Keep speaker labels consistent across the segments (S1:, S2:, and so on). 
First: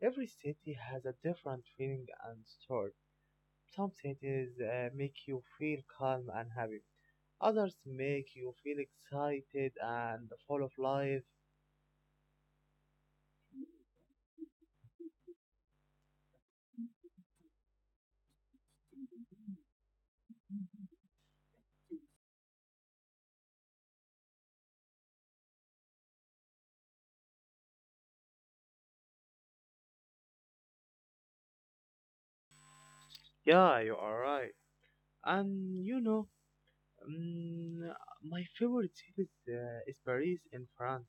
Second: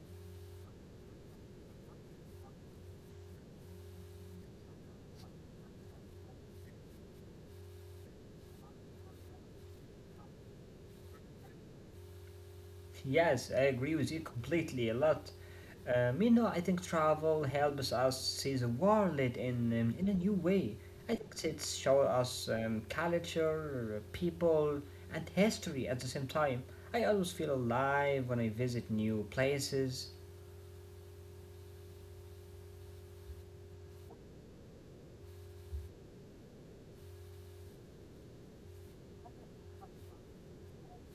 S1: Every city has a different feeling and story. Some cities make you feel calm and happy. Others make you feel excited and full of life.
S2: Yes, I agree with you completely a lot. I think travel helps us see the world in a new way. I think it shows us culture, people, and history at the same time. I always feel alive when I visit new places.
S1: Yeah, you are right. And you know, mm, my favorite city is, is Paris in France.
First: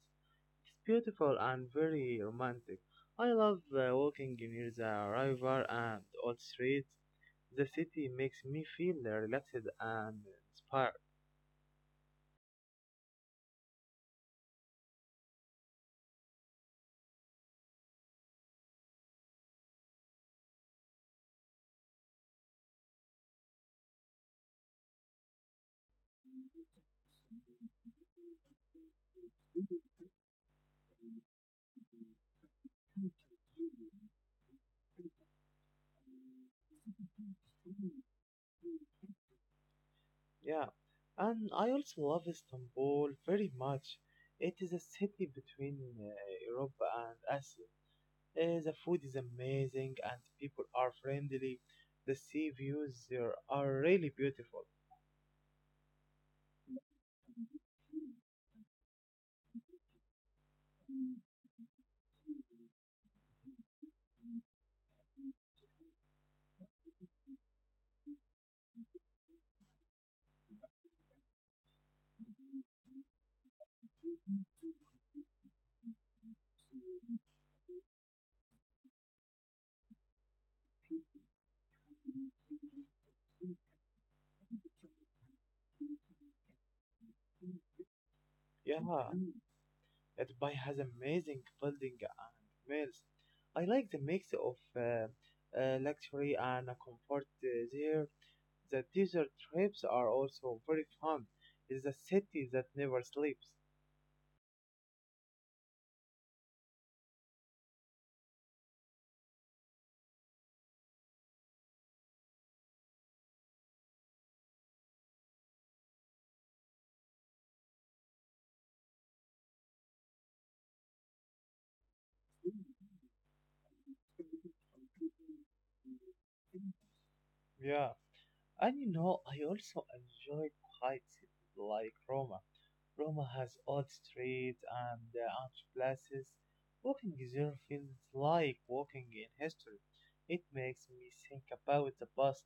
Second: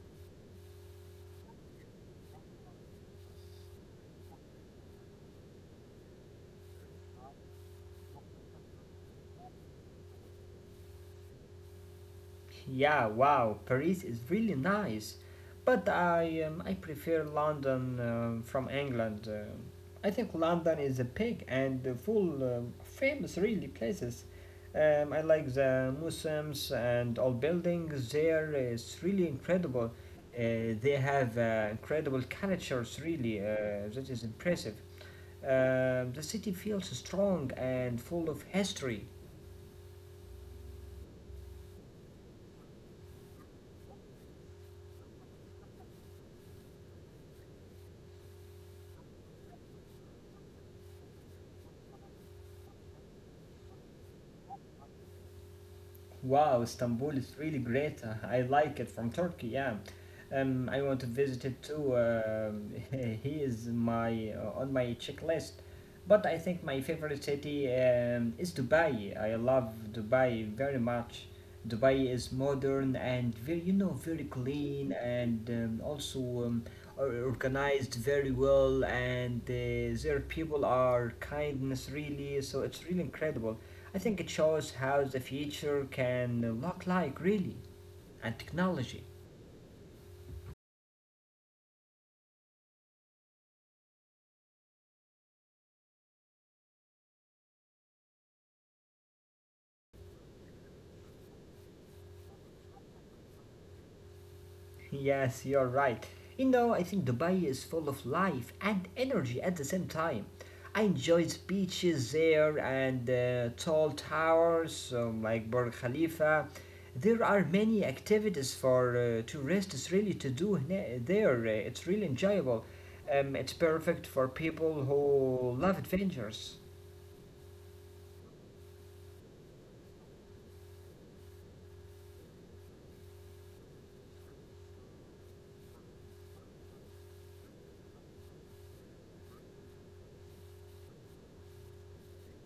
S1: It's beautiful and very romantic. I love walking near the river and old streets. The city makes me feel relaxed and inspired.
S2: Yeah, wow, Paris is really nice, but I prefer London from England. I think London is a big and full famous really places. I like the museums and all buildings there. It's really incredible. They have incredible cultures really. That is impressive. The city feels strong and full of history.
S1: Yeah, and I also love Istanbul very much. It is a city between Europe and Asia. The food is amazing and people are friendly. The sea views there are really beautiful.
S2: Wow, Istanbul is really great. I like it from Turkey. Yeah, I want to visit it too. He is my on my checklist. But I think my favorite city is Dubai. I love Dubai very much. Dubai is modern and very, you know, very clean and also are organized very well and their people are kindness really, so it's really incredible. I think it shows how the future can look like, really, and
S1: Yeah.
S2: technology.
S1: That Dubai has amazing building and malls. I like the mix of luxury and comfort there. The desert trips are also very fun. It's a city that never sleeps.
S2: Yes, you're right. You know, I think Dubai is full of life and energy at the same time. I enjoyed beaches there and tall towers like Burj Khalifa. There are many activities for tourists really to do there. It's really enjoyable. It's perfect for people who love adventures.
S1: Yeah. And you know, I also enjoyed quiet cities like Roma. Roma has old streets and arch places. Walking there feels like walking in history. It makes me think about the past.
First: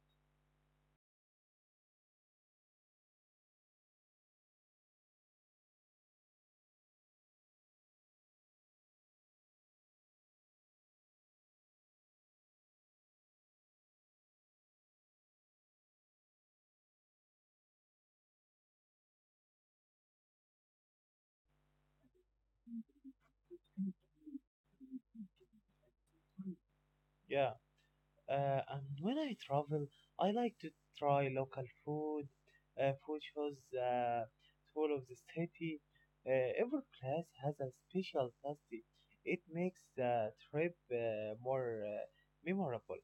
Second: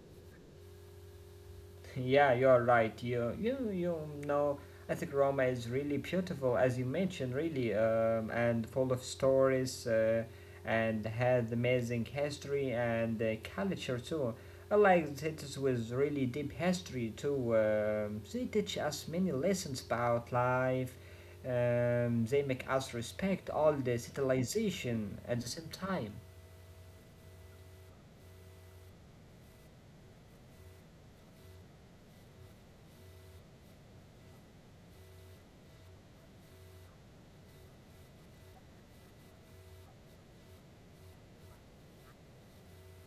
S2: Yeah, you're right. You know, I think Roma is really beautiful, as you mentioned, really, and full of stories, and has amazing history and culture too. I like cities with really deep history too. They teach us many lessons about life. They make us respect all the civilization at the same time.
S1: Yeah. And when I travel, I like to try local food. Food shows the soul of the city. Every place has a special taste. It makes the trip more memorable.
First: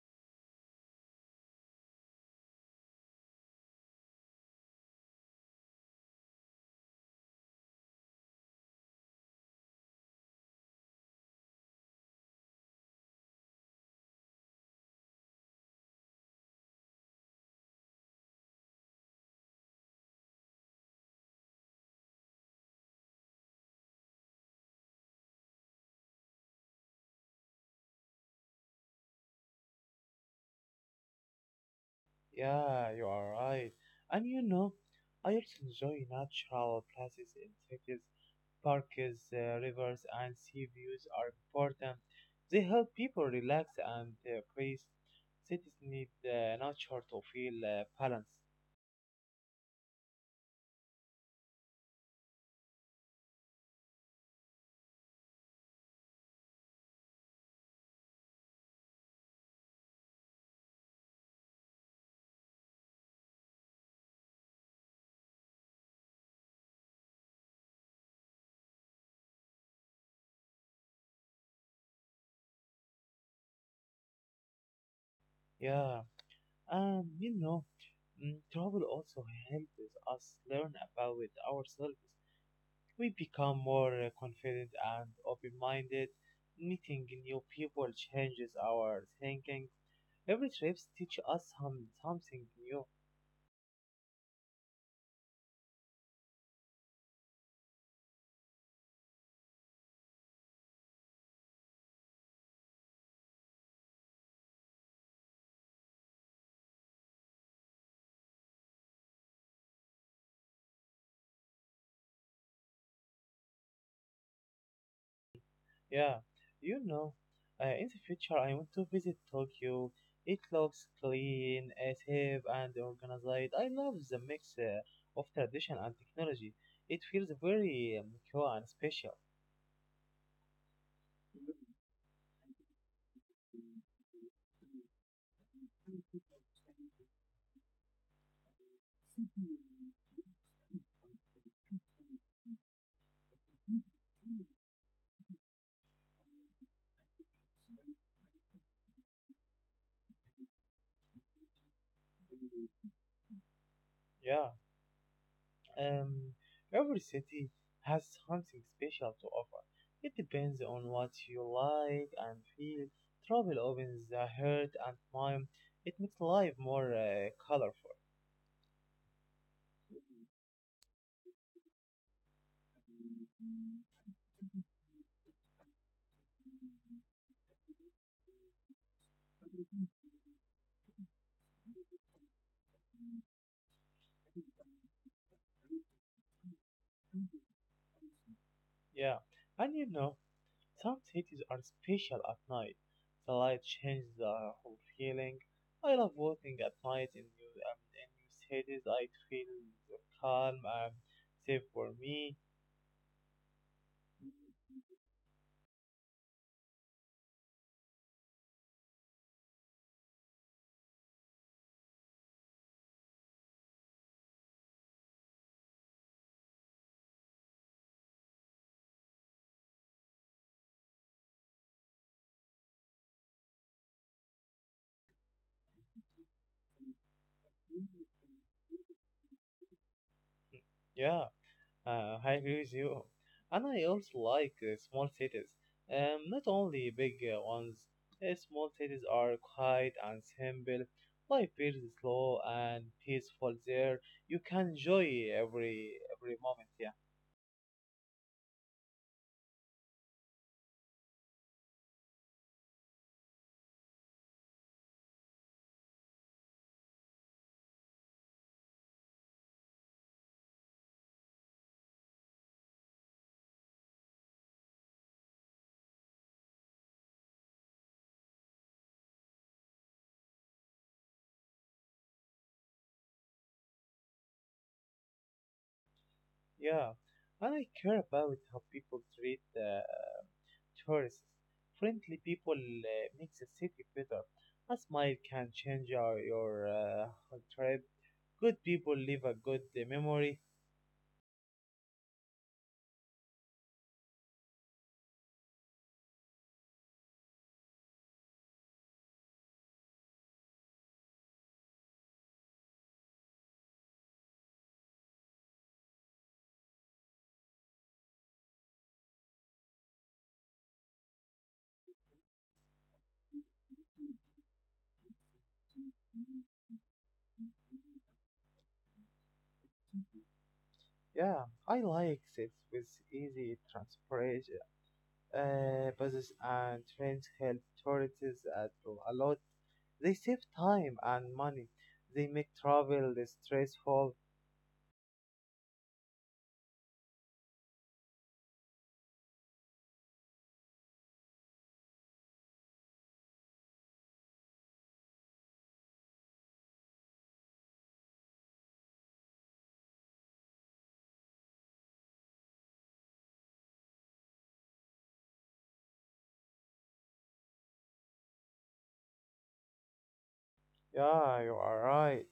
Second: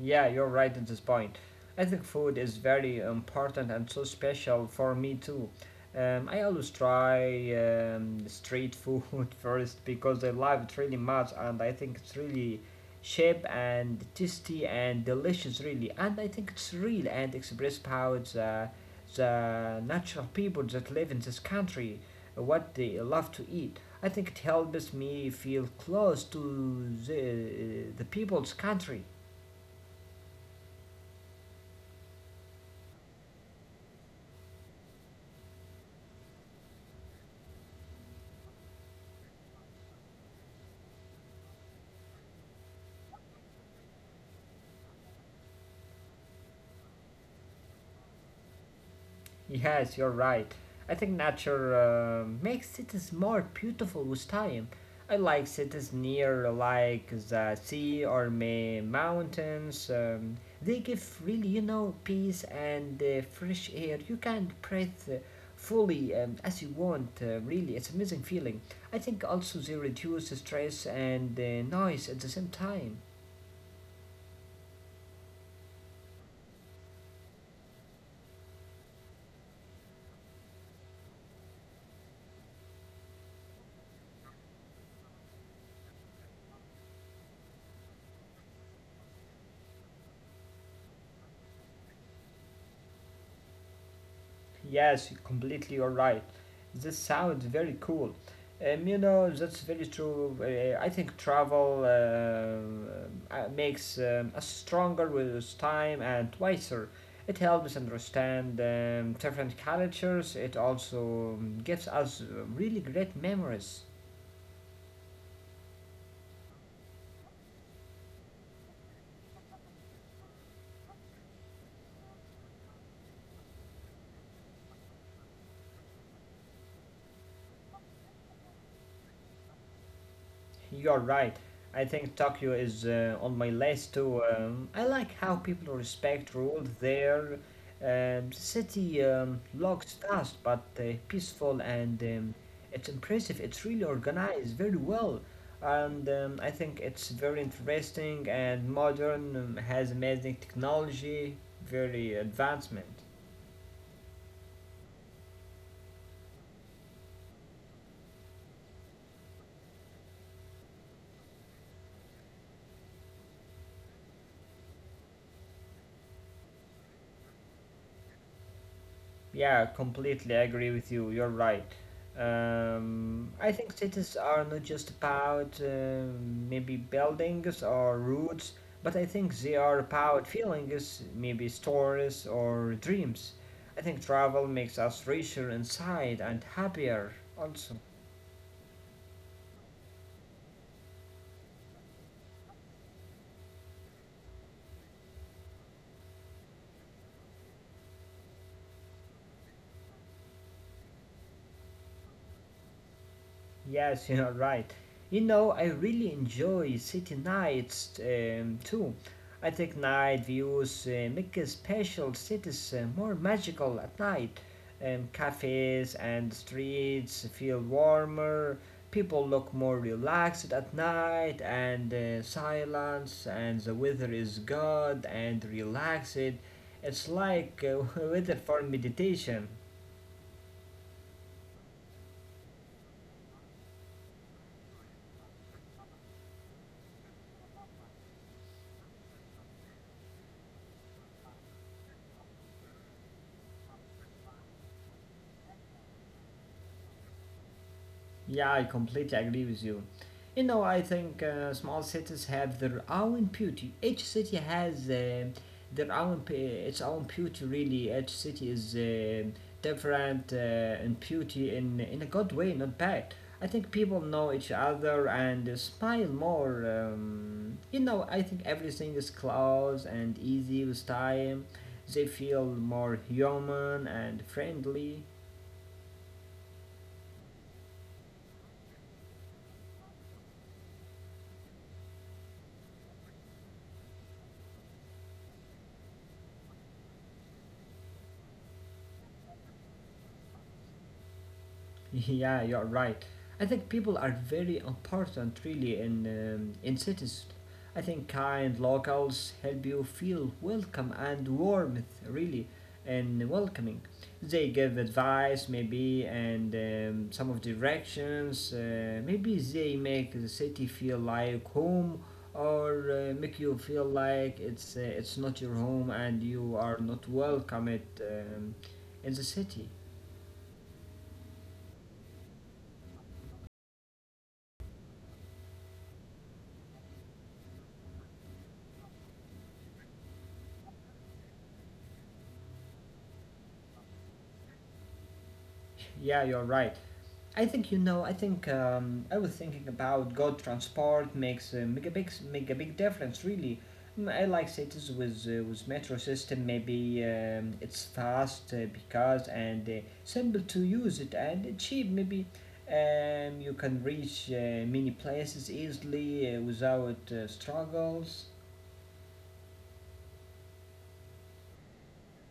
S2: Yeah, you're right at this point. I think food is very important and so special for me too. I always try street food first because I love it really much, and I think it's really cheap and tasty and delicious really, and I think it's real and express how it's the natural people that live in this country what they love to eat. I think it helps me feel close to the people's country.
S1: Yeah, you are right. And you know, I also enjoy natural places in cities. Parks, rivers, and sea views are important. They help people relax and peace. Cities need nature to feel balanced.
S2: Yes, you're right. I think nature makes cities more beautiful with time. I like cities near like the sea or may mountains. They give really, you know, peace and fresh air. You can breathe fully as you want. Really, it's amazing feeling. I think also they reduce stress and noise at the same time.
S1: Yeah, and you know, travel also helps us learn about ourselves. We become more confident and open-minded. Meeting new people changes our thinking. Every trip teaches us something new.
S2: Yes, you're right. This sounds very cool. That's very true. I think travel makes us stronger with time and wiser. It helps understand different cultures. It also gives us really great memories.
S1: Yeah, you know, in the future I want to visit Tokyo. It looks clean, safe, and organized. I love the mix of tradition and technology. It feels very cool and special.
S2: You're right. I think Tokyo is on my list too. I like how people respect rules there. City looks fast but peaceful and it's impressive. It's really organized very well. And I think it's very interesting and modern, has amazing technology, very advancement.
S1: Yeah. Um, every city has something special to offer. It depends on what you like and feel. Travel opens the heart and mind. It makes life more colorful.
S2: Yeah, completely agree with you. You're right. I think cities are not just about maybe buildings or roads, but I think they are about feelings, maybe stories or dreams. I think travel makes us richer inside and happier also.
S1: Yeah, and you know, some cities are special at night. The light changes the whole feeling. I love walking at night in new cities. I feel calm and safe for me.
S2: Yes, you're right. You know, I really enjoy city nights too. I think night views make a special cities more magical at night. Cafes and streets feel warmer, people look more relaxed at night, and silence and the weather is good and relaxed. It's like weather for meditation.
S1: Yeah. I agree with you. And I also like small cities. Not only big ones. Small cities are quiet and simple. Life feels slow and peaceful there. You can enjoy every moment. Yeah,
S2: Yeah, I completely agree with you. You know, I think small cities have their own beauty. Each city has their own p- its own beauty. Really, each city is different in beauty in a good way, not bad. I think people know each other and smile more. I think everything is close and easy with time. They feel more human and friendly.
S1: yeah. And I care about how people treat tourists. Friendly people makes a city better. A smile can change your trip. Good people leave a good memory.
S2: Yeah, you're right. I think people are very important, really, in cities. I think kind locals help you feel welcome and warmth, really, and welcoming. They give advice, maybe, and some of directions. Maybe they make the city feel like home, or make you feel like it's not your home and you are not welcome it in the city.
S1: Yeah, I like sets with easy transportation buses and trains help tourists at a lot. They save time and money. They make travel less stressful.
S2: Yeah, you're right. I think you know. I think I was thinking about God transport makes a make a big difference. Really, I like cities with metro system. Maybe it's fast because and simple to use it and cheap. Maybe you can reach many places easily without struggles.
S1: Yeah, you are right.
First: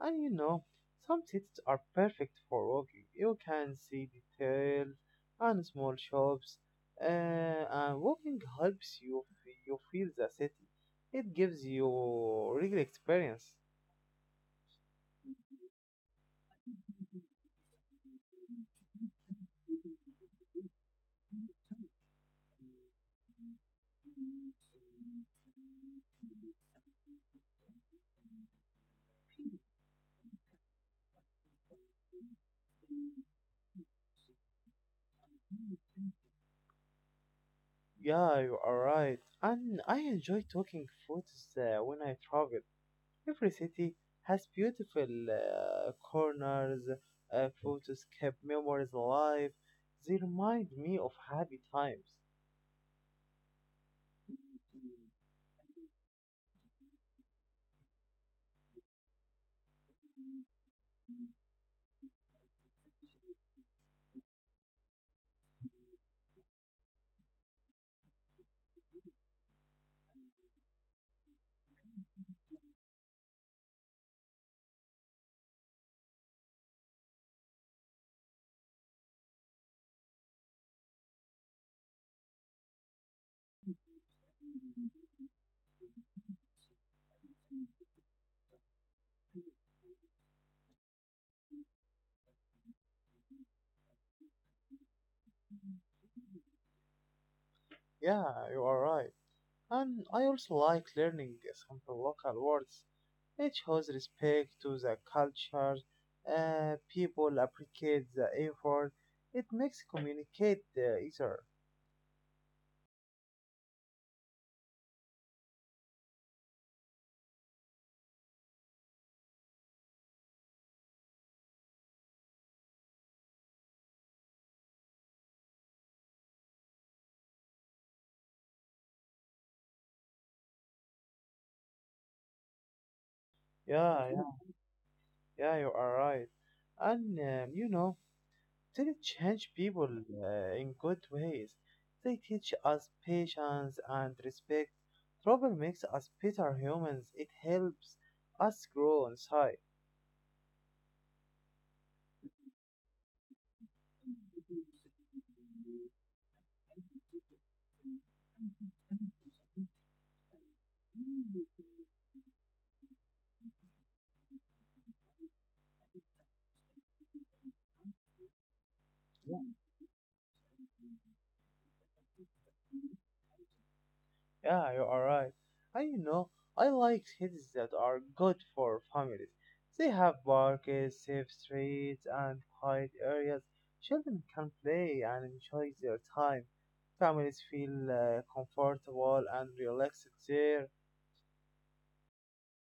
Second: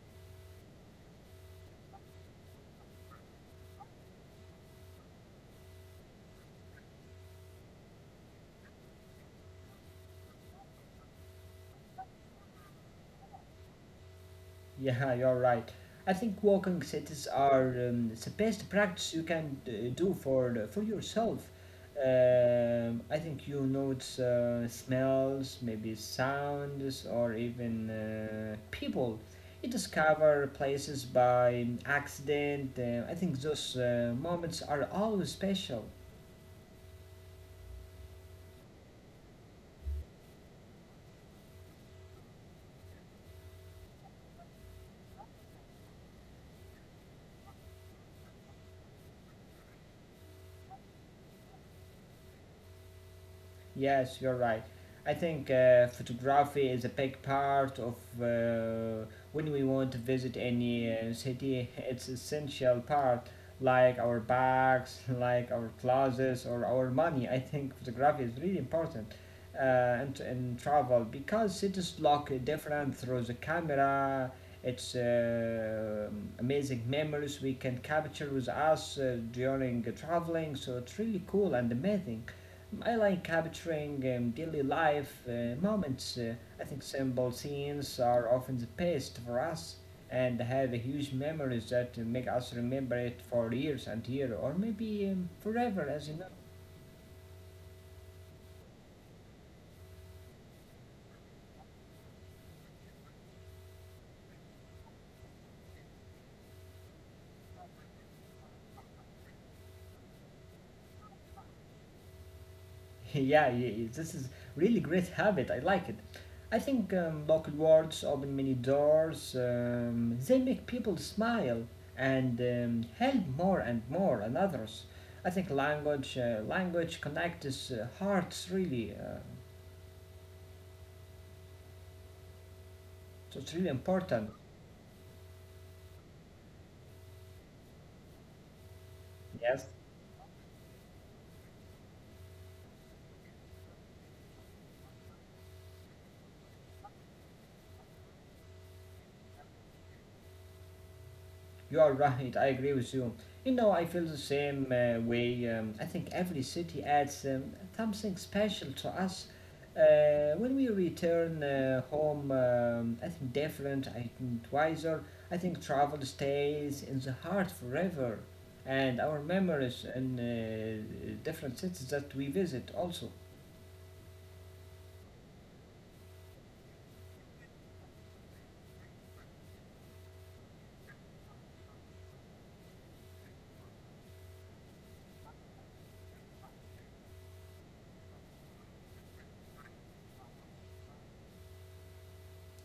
S1: And you know, some cities are perfect for walking. You can see details and small shops. Uh, and walking helps you feel the city. It gives you real experience.
S2: Yeah, you're right. I think walking cities are the best practice you can do for for yourself. I think you notice smells, maybe sounds, or even people. You discover places by accident. I think those moments are always special.
S1: Yeah, you are right. And I enjoy talking foods when I travel. Every city has beautiful corners, photos keep memories alive. They remind me of happy times.
S2: Yes, you're right. I think photography is a big part of uh, when we want to visit any city. It's essential part, like our bags, like our clothes, or our money. I think photography is really important in travel because cities look different through the camera. It's amazing memories we can capture with us during traveling. So it's really cool and amazing. I like capturing daily life moments. I think simple scenes are often the best for us and have a huge memories that make us remember it for years and years or maybe forever, as you know.
S1: Yeah, you are right. And I also like learning some local words. It shows respect to the culture. People appreciate the effort. It makes communicate easier.
S2: Yeah, this is really great habit. I like it. I think local words open many doors. They make people smile and help more and more and others. I think language connects hearts really. So it's really
S1: Yeah, yeah,
S2: important.
S1: yeah. You are right. And you know, they change
S2: Yes.
S1: people in good ways. They teach us patience and respect. Trouble makes us better humans. It helps us grow inside.
S2: You are right. I agree with you. You know, I feel the same way. I think every city adds something special to us. When we return home, I think different, I think wiser. I think travel stays in the heart forever, and our memories in different cities that we visit also.
S1: Yeah, you are right. And you know, I like cities that are good for families. They have parks, safe streets, and quiet areas. Children can play and enjoy their time. Families feel comfortable and relaxed there.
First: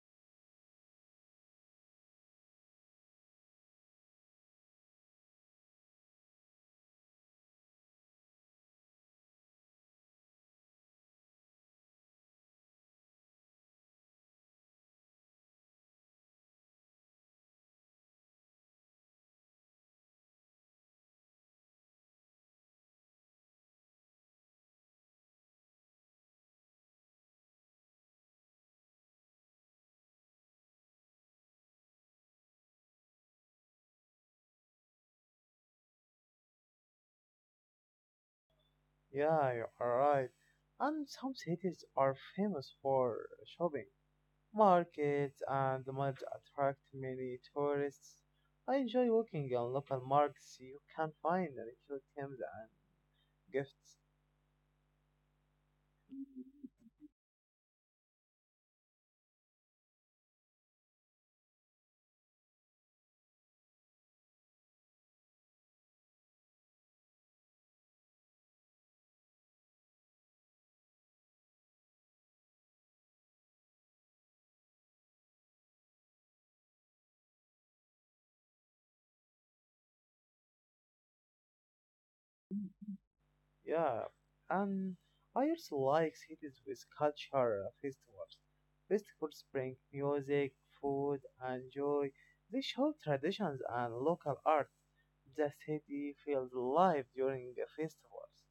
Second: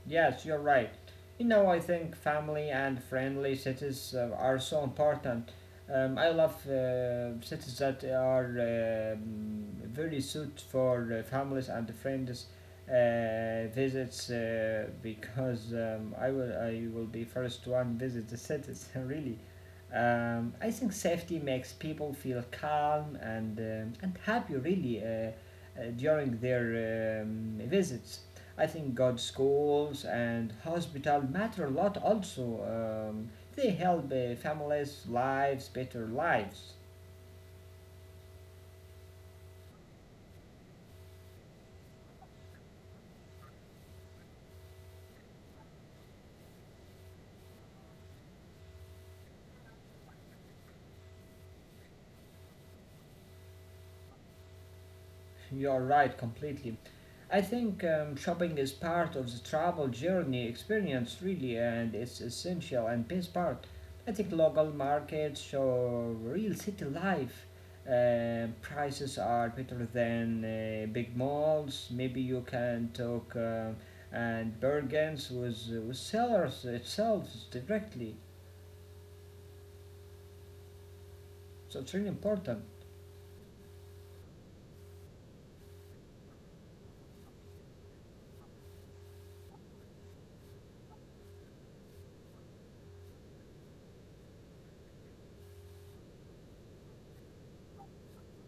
S2: Yes, you're right. You know, I think family and friendly cities are so important. I love cities that are very suited for families and friends visits because I will be first one visit the cities really. I think safety makes people feel calm and and happy really during their visits. I think good schools and hospital matter a lot also. They help families' lives, better lives.
S1: Yeah, you are right. And some cities are famous for shopping. Markets and the malls attract many tourists. I enjoy walking on local markets. You can find little items and gifts.
S2: You're right, completely. I think shopping is part of the travel journey experience, really, and it's essential and best part. I think local markets show real city life. Prices are better than big malls. Maybe you can talk and bargains with sellers itself directly. So it's really important.
S1: Yeah, and I also like cities with cultural festivals. Festivals bring music, food, and joy. They show traditions and local art. The city feels alive during the festivals.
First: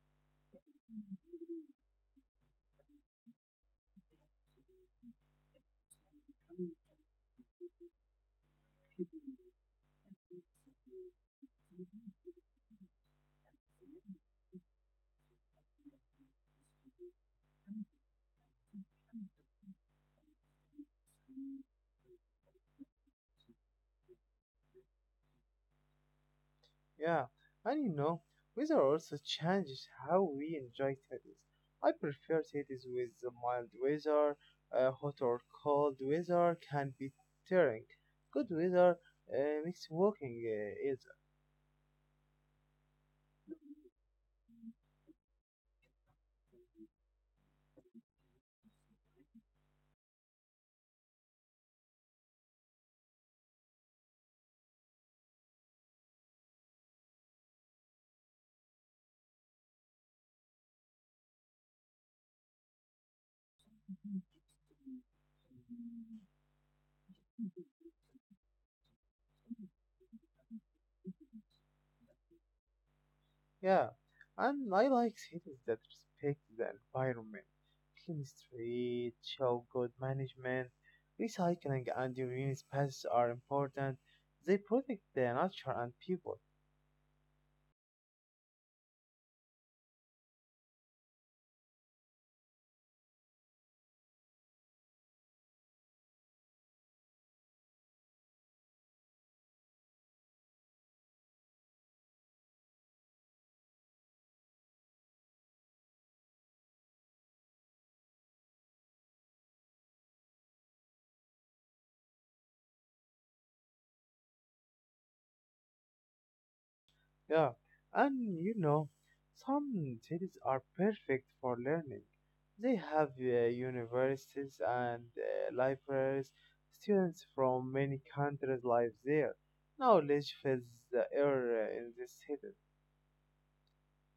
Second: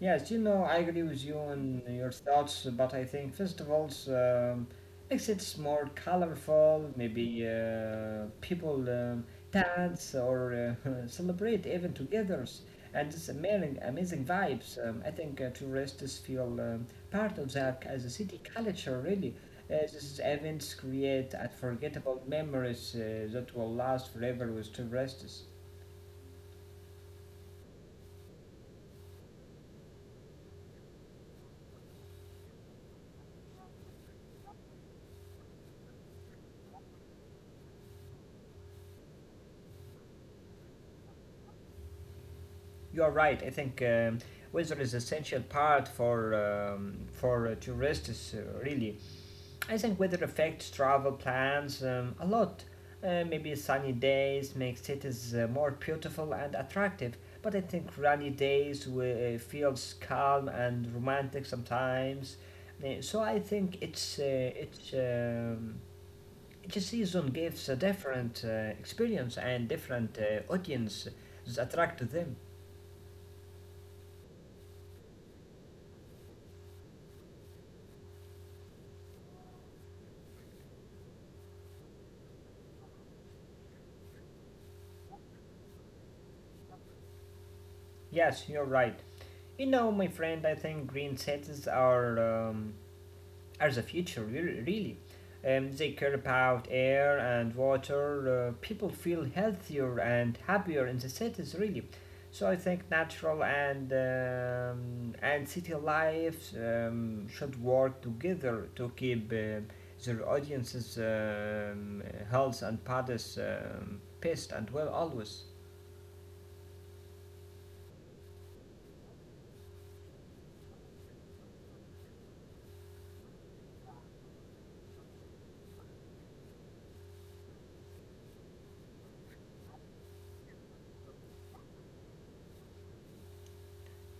S2: Yes, you know, I agree with you and your thoughts, but I think festivals makes it more colorful. Maybe people dance or celebrate even togethers, and it's amazing, amazing vibes. I think tourists feel part of that as a city culture. Really, these events create unforgettable memories that will last forever with tourists.
S1: Yeah, and you know, weather also changes how we enjoy cities. I prefer cities with the mild weather. Hot or cold weather can be tiring. Good weather makes walking easier.
S2: You are right. I think weather is essential part for tourists. Really, I think weather affects travel plans a lot. Maybe sunny days make cities more beautiful and attractive, but I think rainy days feels calm and romantic sometimes. So I think it's each season gives a different experience and different audience is attracted to them.
S1: Yeah, and I like cities that respect the environment, clean streets, show good management, recycling, and green spaces are important. They protect the nature and people.
S2: Yes, you're right. You know, my friend, I think green cities are the future, really. They care about air and water. People feel healthier and happier in the cities, really. So I think natural and and city life should work together to keep their audiences' health and bodies pissed and well always.
S1: Yeah, and you know, some cities are perfect for learning. They have universities and libraries. Students from many countries live there. Knowledge fills the air in this city.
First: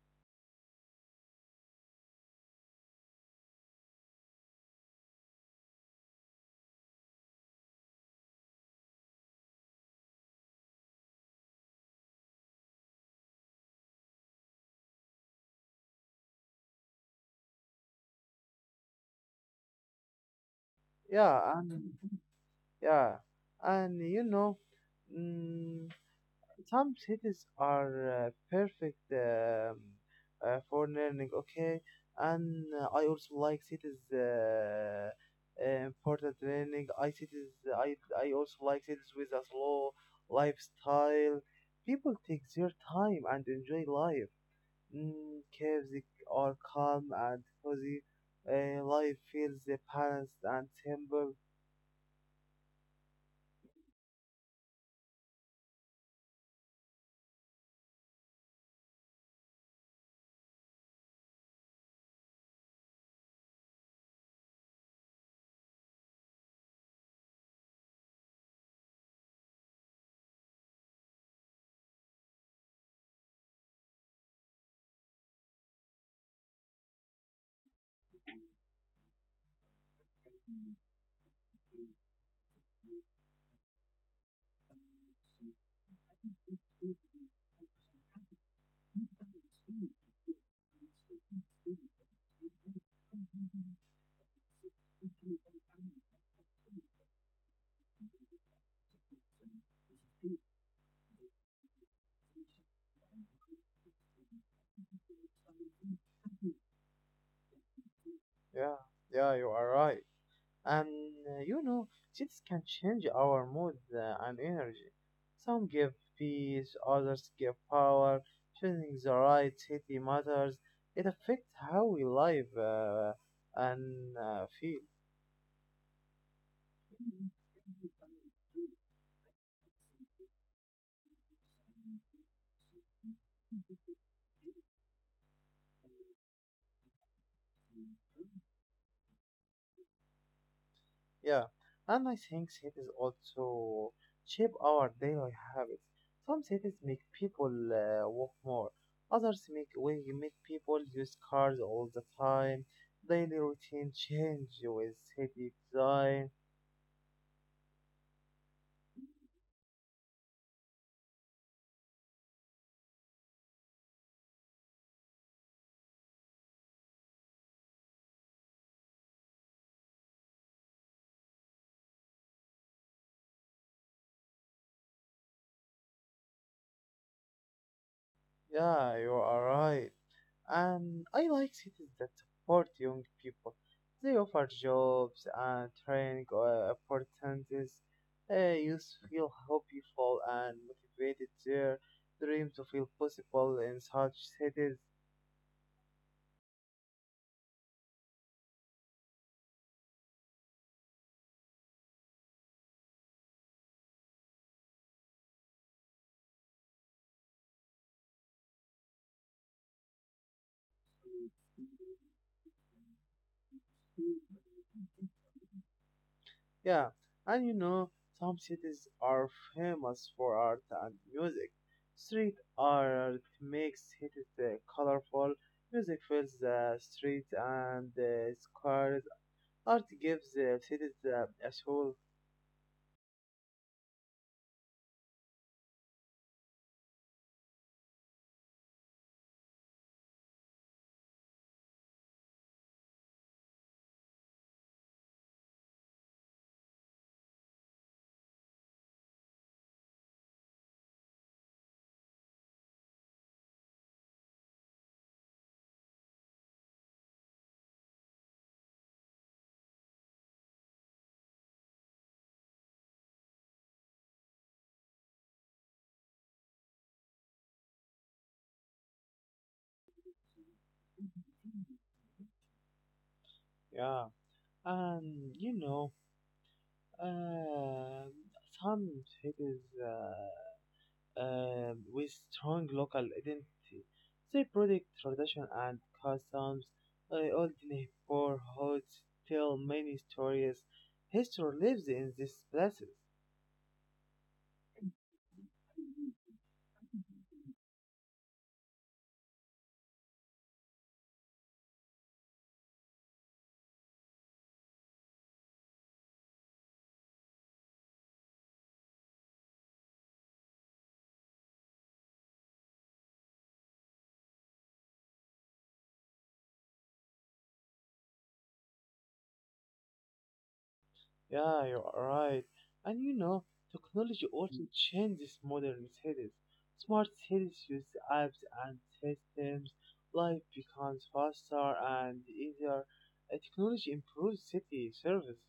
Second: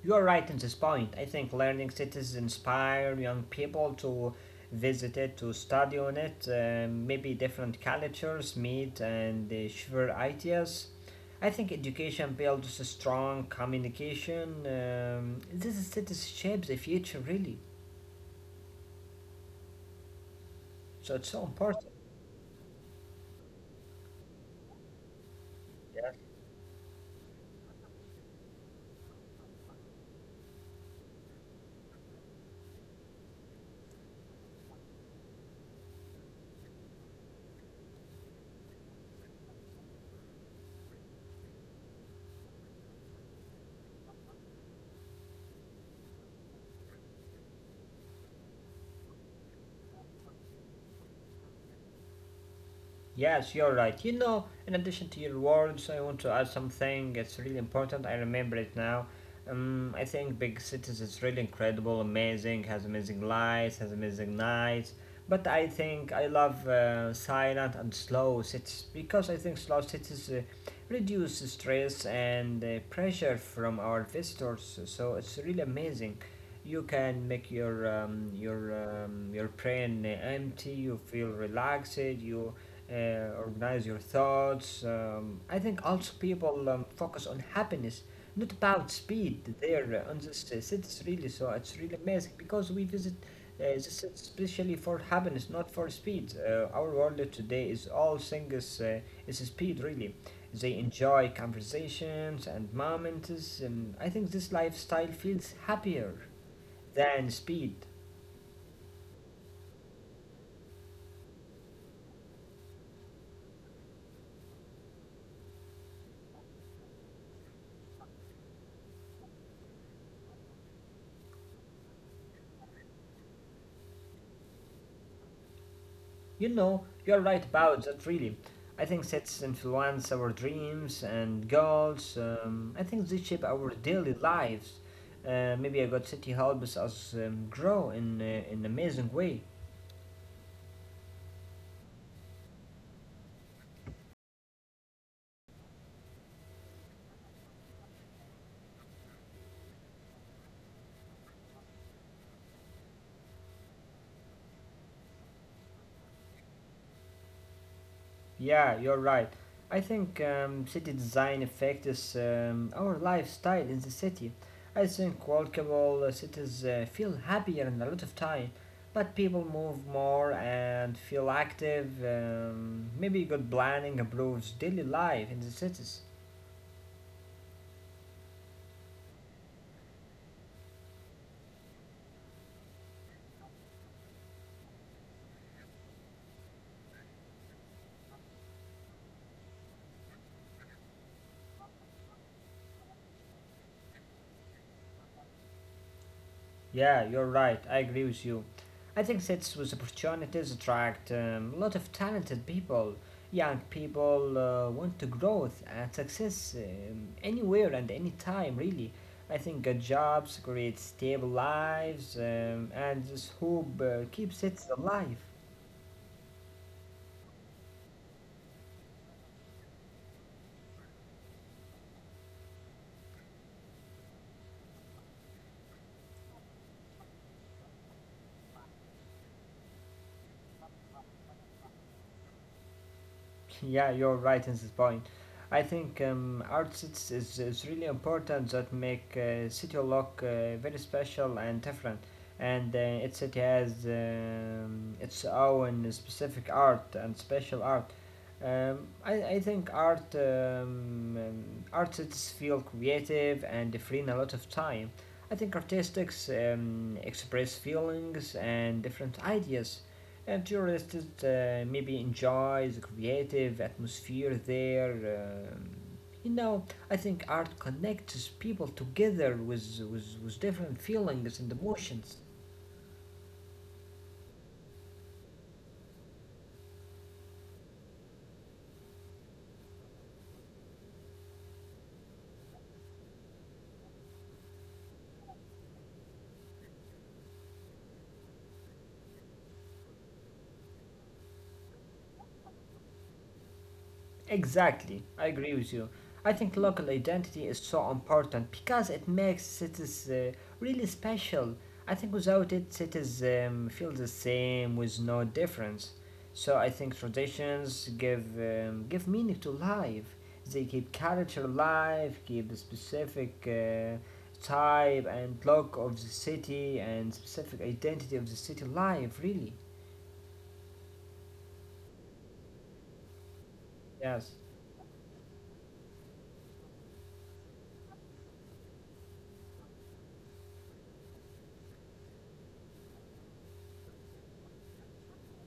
S2: You are right in this point. I think learning cities inspire young people to visit it, to study on it, maybe different cultures meet and share ideas. I think education builds a strong communication. This is cities shapes the future, really. So it's so
S1: Yeah,
S2: important.
S1: Yeah, and you know, mm,
S2: Yeah.
S1: some cities are perfect for learning, okay? And I also like cities important learning. I cities I I also like cities with a slow lifestyle. People take their time and enjoy life. Mm, caves are calm and cozy. Life feels balanced and simple.
S2: Yes, you're right. You know, in addition to your words, I want to add something. It's really important. I remember it now. I think big cities is really incredible, amazing, has amazing lights, has amazing nights. But I think I love silent and slow cities because I think slow cities reduce stress and pressure from our visitors. So it's really amazing. You can make your your brain empty. You feel relaxed. You uh, organize your thoughts. I think also people focus on happiness, not about speed there on this cities really. So it's really amazing because we visit the cities especially for happiness, not for speed. Our world today is all things is speed really. They enjoy conversations and moments, and I think this lifestyle feels happier than speed.
S1: Yeah, yeah, you are right. And you know, cities can change our mood and energy. Some give peace, others give power. Choosing the right city matters. It affects how we live and feel.
S2: You know, you're right about that, really. I think sets influence our dreams and goals. I think they shape our daily lives. Maybe a good city helps us grow in an amazing way.
S1: Yeah, and I think cities also shape our daily habits. Some cities make people walk more. Others make people use cars all the time. Daily routine change with city design.
S2: Yeah, you're right. I think city design affects our lifestyle in the city. I think walkable cities feel happier in a lot of time, but people move more and feel active. Maybe good planning improves daily life in the cities.
S1: Yeah, you are right. And I like cities that support young people. They offer jobs and training opportunities. Youth feel hopeful and motivated, their dreams to feel possible in such cities.
S2: Yeah, you're right. I agree with you. I think cities with opportunities attract a lot of talented people. Young people want to growth and success anywhere and anytime, really. I think good jobs create stable lives, and this hope keeps cities alive.
S1: Yeah, and you know, some cities are famous for art and music. Street art makes cities colorful. Music fills the streets and the squares. Art gives cities a soul.
S2: Yeah, you're right in this point. I think artists is really important that make city look very special and different. And it city has its own specific art and special art. Um, I think art um, artists feel creative and free in a lot of time. I think artistics express feelings and different ideas and tourists maybe enjoy the creative atmosphere there. Um, you know, I think art connects people together with different feelings and emotions.
S1: Yeah, and you know, uh, some cities with strong local identity. They protect tradition and customs. Old neighborhoods tell many stories. History lives in these places.
S2: Exactly, I agree with you. I think local identity is so important because it makes cities really special. I think without it, cities feel the same with no difference. So I think traditions give give meaning to life. They keep culture alive, keep a specific type and look of the city and specific identity of the city alive. Really,
S1: Yeah, you're right. And you know, technology
S2: yes.
S1: also changes modern cities. Smart cities use apps and systems. Life becomes faster and easier. Technology improves city service.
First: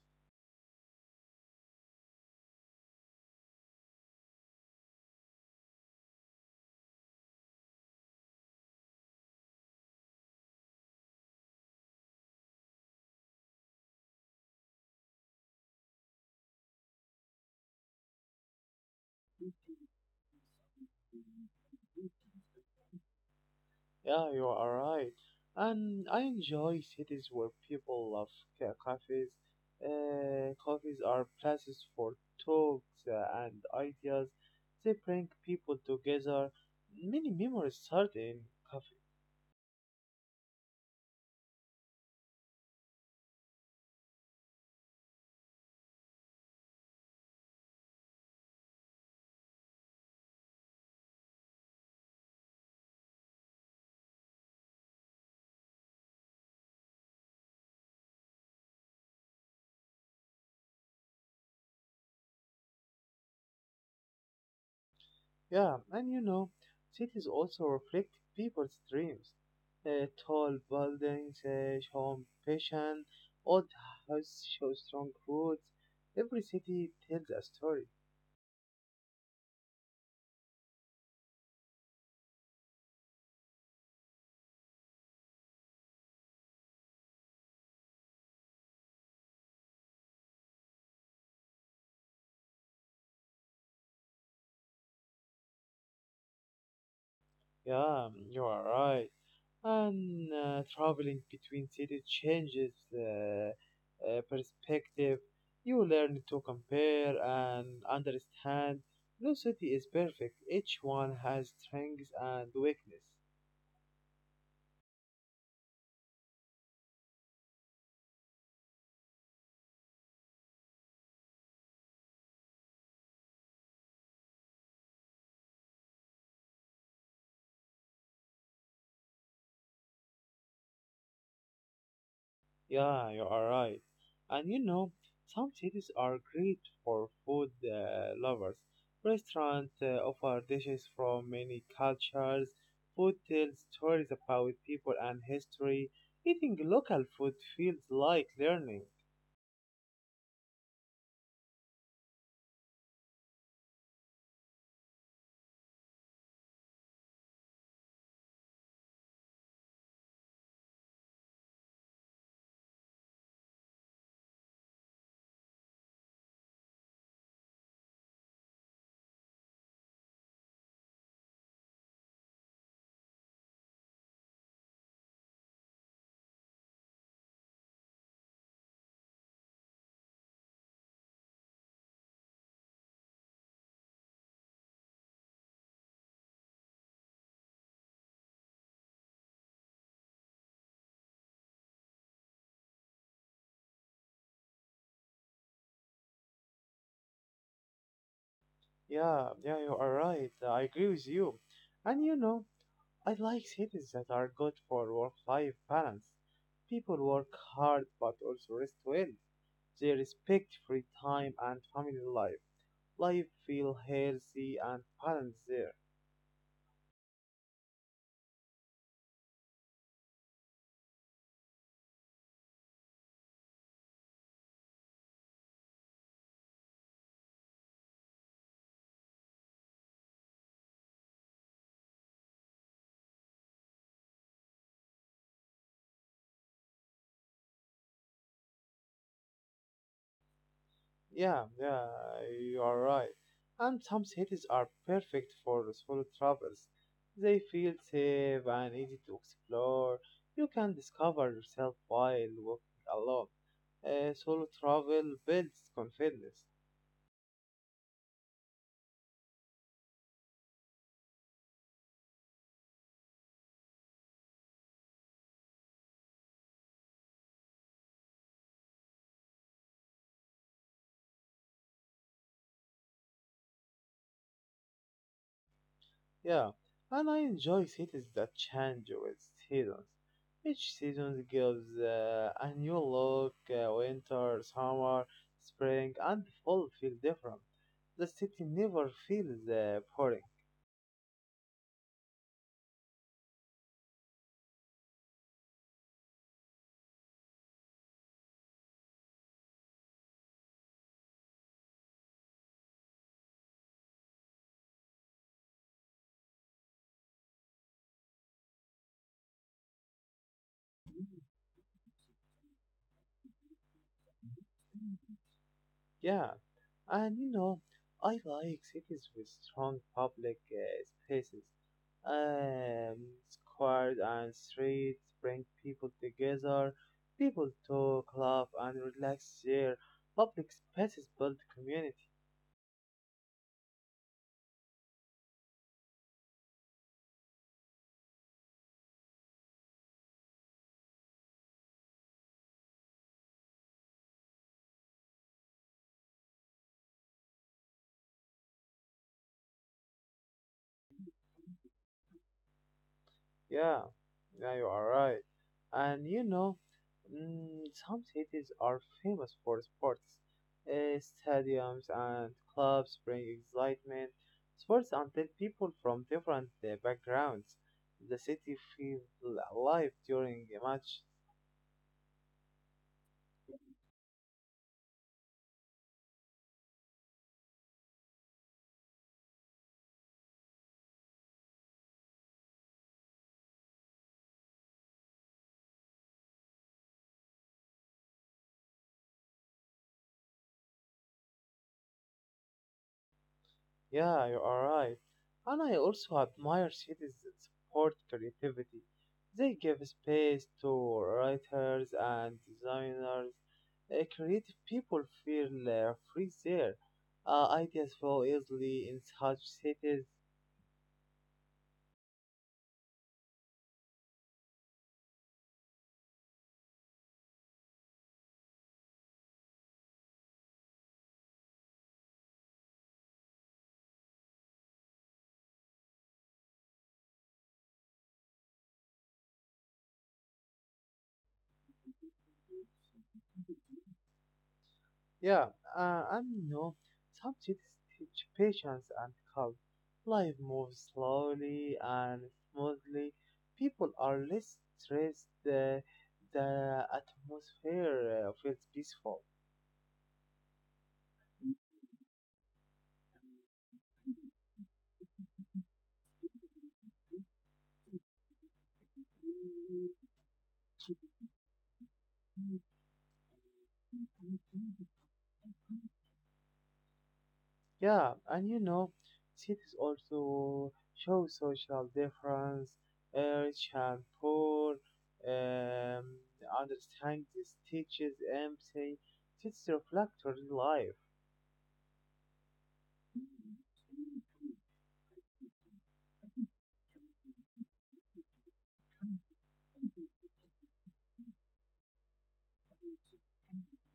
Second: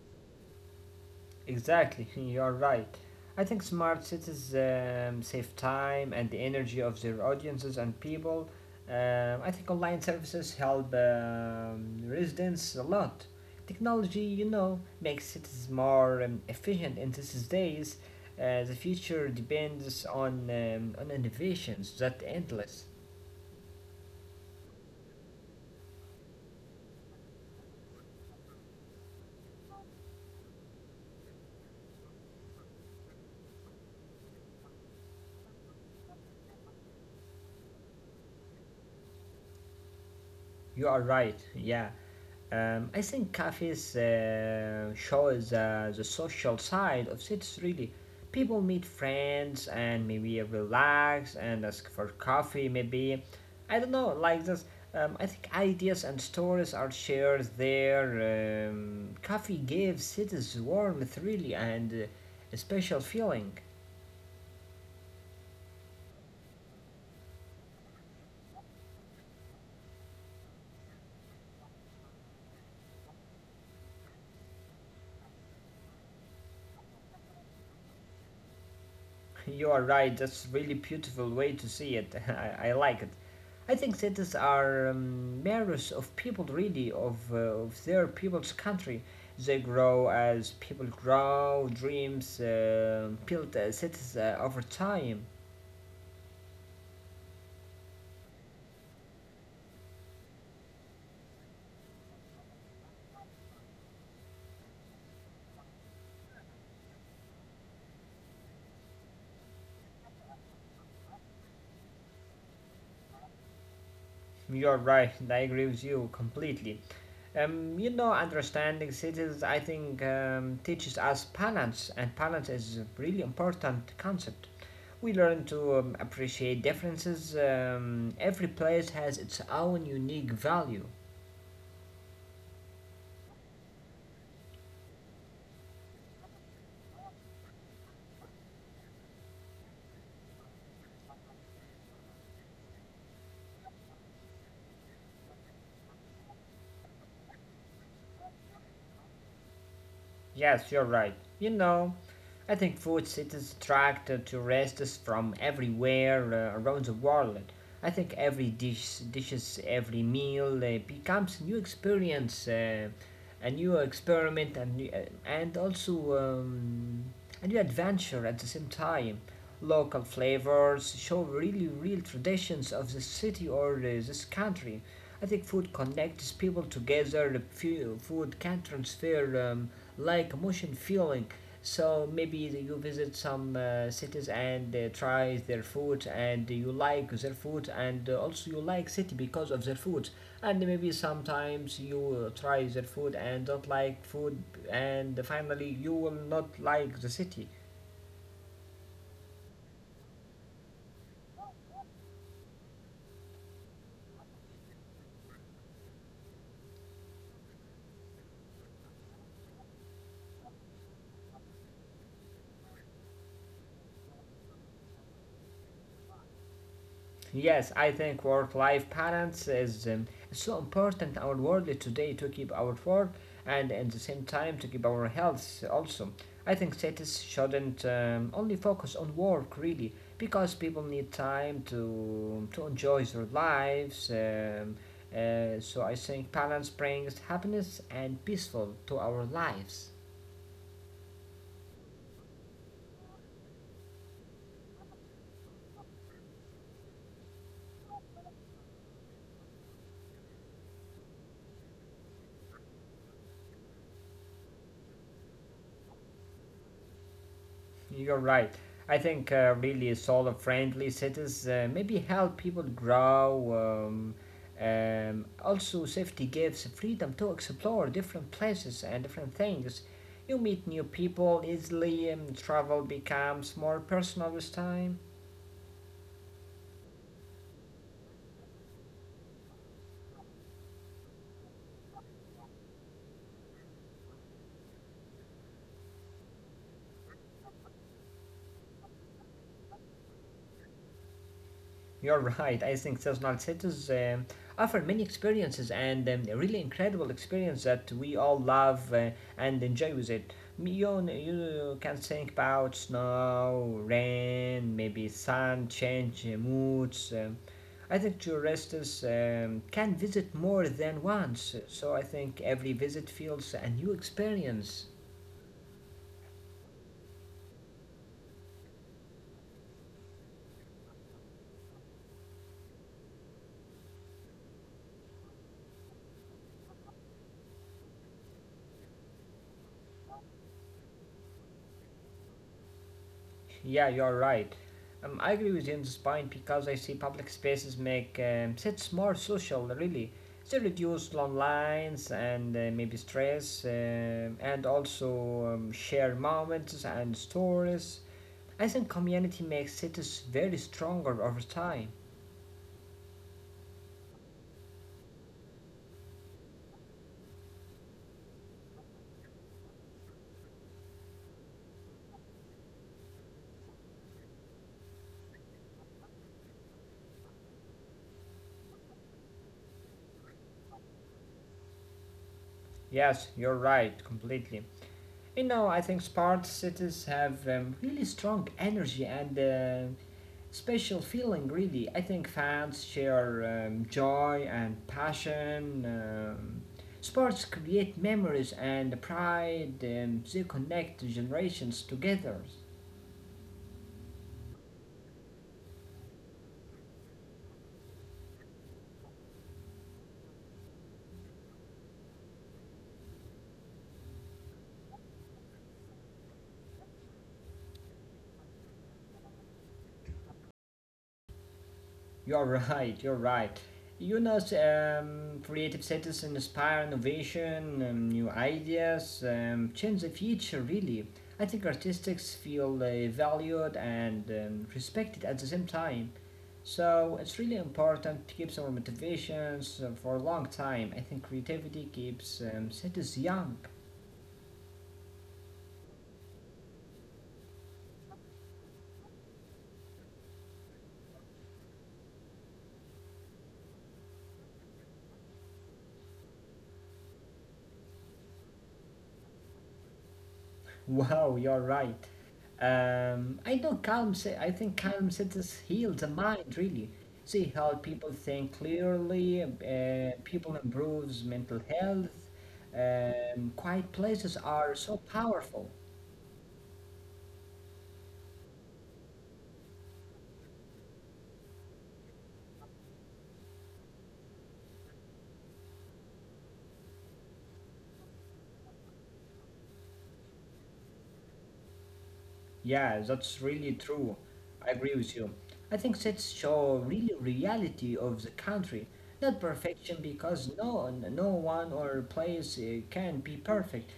S2: Exactly, you're right. I think smart cities save time and the energy of their audiences and people. I think online services help residents a lot. Technology, you know, makes cities more efficient in these days. The future depends on innovations that endless.
S1: Yeah, you are right. And I enjoy cities where people love cafes. Cafes are places for talks and ideas. They bring people together. Many memories start in cafe.
S2: You are right. Yeah. I think cafes shows the social side of cities really. People meet friends and maybe relax and ask for coffee, maybe. I don't know, like this. I think ideas and stories are shared there. Coffee gives cities warmth really and a special feeling.
S1: Yeah, and you know, cities also reflect people's dreams. Tall buildings show passion. Old houses show strong roots. Every city tells a story.
S2: You are right, that's really beautiful way to see it. I like it. I think cities are mirrors of people, really, of their people's country. They grow as people grow, dreams build cities over time.
S1: Yeah, you are right. And traveling between cities changes uh, perspective. You learn to compare and understand. No city is perfect. Each one has strengths and weakness.
S2: You're right, I agree with you completely. You know, understanding cities, I think, teaches us balance, and balance is a really important concept. We learn to appreciate differences. Every place has its own unique value.
S1: Yeah, you are right. And you know, some cities are great for food lovers. Restaurants offer dishes from many cultures. Food tells stories about people and history. Eating local food feels like learning.
S2: Yes, you're right. You know, I think food cities attract tourists from everywhere around the world. I think every dish, dishes, every meal becomes a new experience, a new experiment, and and also a new adventure at the same time. Local flavors show really real traditions of the city or this country. I think food connects people together. Food can transfer. Um, like motion feeling. So maybe you visit some cities and try their food, and you like their food, and also you like city because of their food. And maybe sometimes you try their food and don't like food, and finally you will not like the city.
S1: Yeah, yeah, you are right. I agree with you. And you know, I like cities that are good for work-life balance. People work hard but also rest well. They respect free time and family life. Life feel healthy and balanced there.
S2: Yes, I think work-life balance is so important in our world today to keep our work and at the same time to keep our health also. I think cities shouldn't only focus on work really because people need time to enjoy their lives. So I think balance brings happiness and peaceful to our lives.
S1: Yeah, yeah, you are right. And some cities are perfect for solo travelers. They feel safe and easy to explore. You can discover yourself while walking alone. Solo travel builds confidence.
S2: You're right. I think really solar friendly cities maybe help people grow. Um, Also, safety gives freedom to explore different places and different things. You meet new people easily, and travel becomes more personal with time.
S1: Yeah, and I enjoy cities that change with seasons. Each season gives a new look. Winter, summer, spring, and fall feel different. The city never feels boring.
S2: You're right. I think seasonal cities offer many experiences and really incredible experience that we all love and enjoy with it. You can think about snow, rain, maybe sun, change moods. I think tourists can visit more than once, so I think every visit feels a new experience.
S1: Yeah, and you know, I like cities with strong public spaces. Um, squares and streets bring people together. People talk, laugh, and relax there. Public spaces build community.
S2: Yeah, you're right. I agree with you on this point because I see public spaces make sets more social, really. They reduce long lines and maybe stress, and also share moments and stories. I think community makes cities very stronger over time.
S1: Yeah, yeah, you are right. And you know, mm, some cities are famous for sports. Stadiums and clubs bring excitement, sports, until people from different backgrounds. The city feels alive during a match.
S2: Yes, you're right, completely. You know, I think smart cities have really strong energy and special feeling really. I think fans share joy and passion. Sports create memories and pride. They connect generations together.
S1: Yeah, you are right. And I also admire cities that support creativity. They give space to writers and designers. Creative people feel free there. Ideas flow easily in such cities.
S2: You're right, you're right. You know, creative citizens inspire innovation, new ideas, change the future, really. I think artists feel valued and respected at the same time. So it's really important to keep our motivations for a long time. I think creativity keeps cities young.
S1: Yeah, and you know, some cities teach patience and calm. Life moves slowly and smoothly. People are less stressed. The atmosphere feels peaceful.
S2: Wow, you're right. I know calm. I think calm cities heal the mind. Really, see how people think clearly. People improves mental health. Quiet places are so powerful.
S1: Yeah, and you know, cities also show social difference, rich and poor. Um, understand this teaches empathy. Cities reflect real life.
S2: Yeah, that's really true. I agree with you. I think sets show really reality of the country, not perfection because no one or place can be perfect.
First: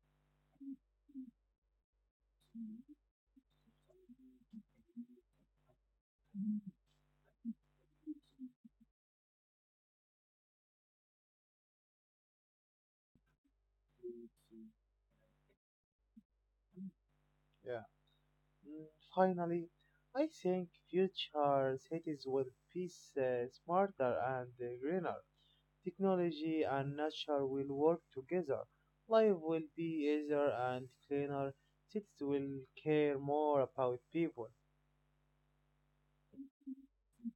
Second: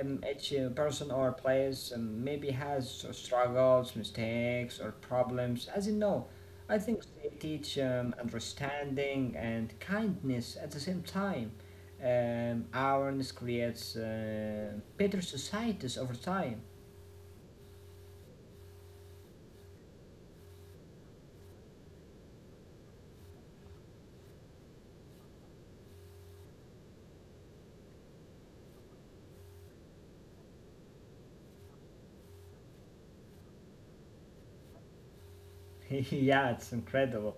S2: Each person or place maybe has struggles, mistakes, or problems. As you know, I think they teach understanding and kindness at the same time. Awareness creates better societies over time.
S1: Yeah. Mm, finally, I think future cities will be smarter and greener. Technology and nature will work together. Life will be easier and cleaner. Cities will care more about people.
S2: Yeah, it's incredible.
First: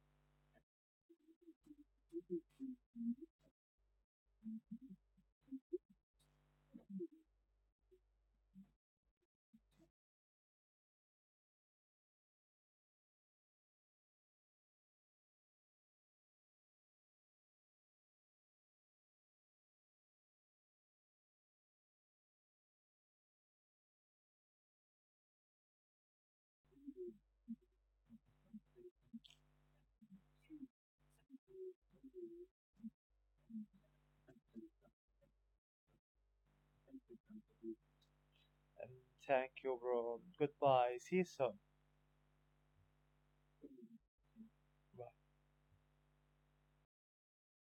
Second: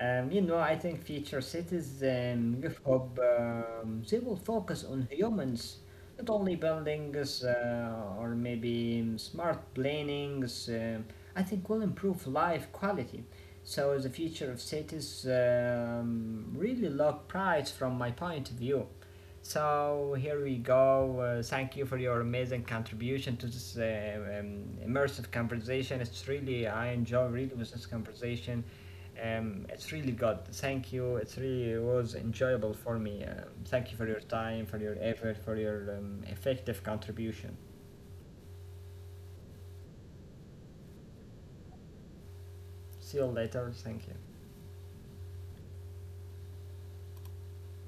S2: You know, I think future cities give hope. They will focus on humans, not only buildings or maybe smart plannings. I think will improve life quality. So the future of cities really look bright from my point of view. So here we go. Thank you for your amazing contribution to this immersive conversation. It's really I enjoy really with this conversation. It's really good. Thank you. It really was enjoyable for me. Thank you for your time, for your effort, for your effective contribution.
S1: And thank you, bro. Goodbye. See you soon.
S2: See you later. Thank you.
S1: Bye.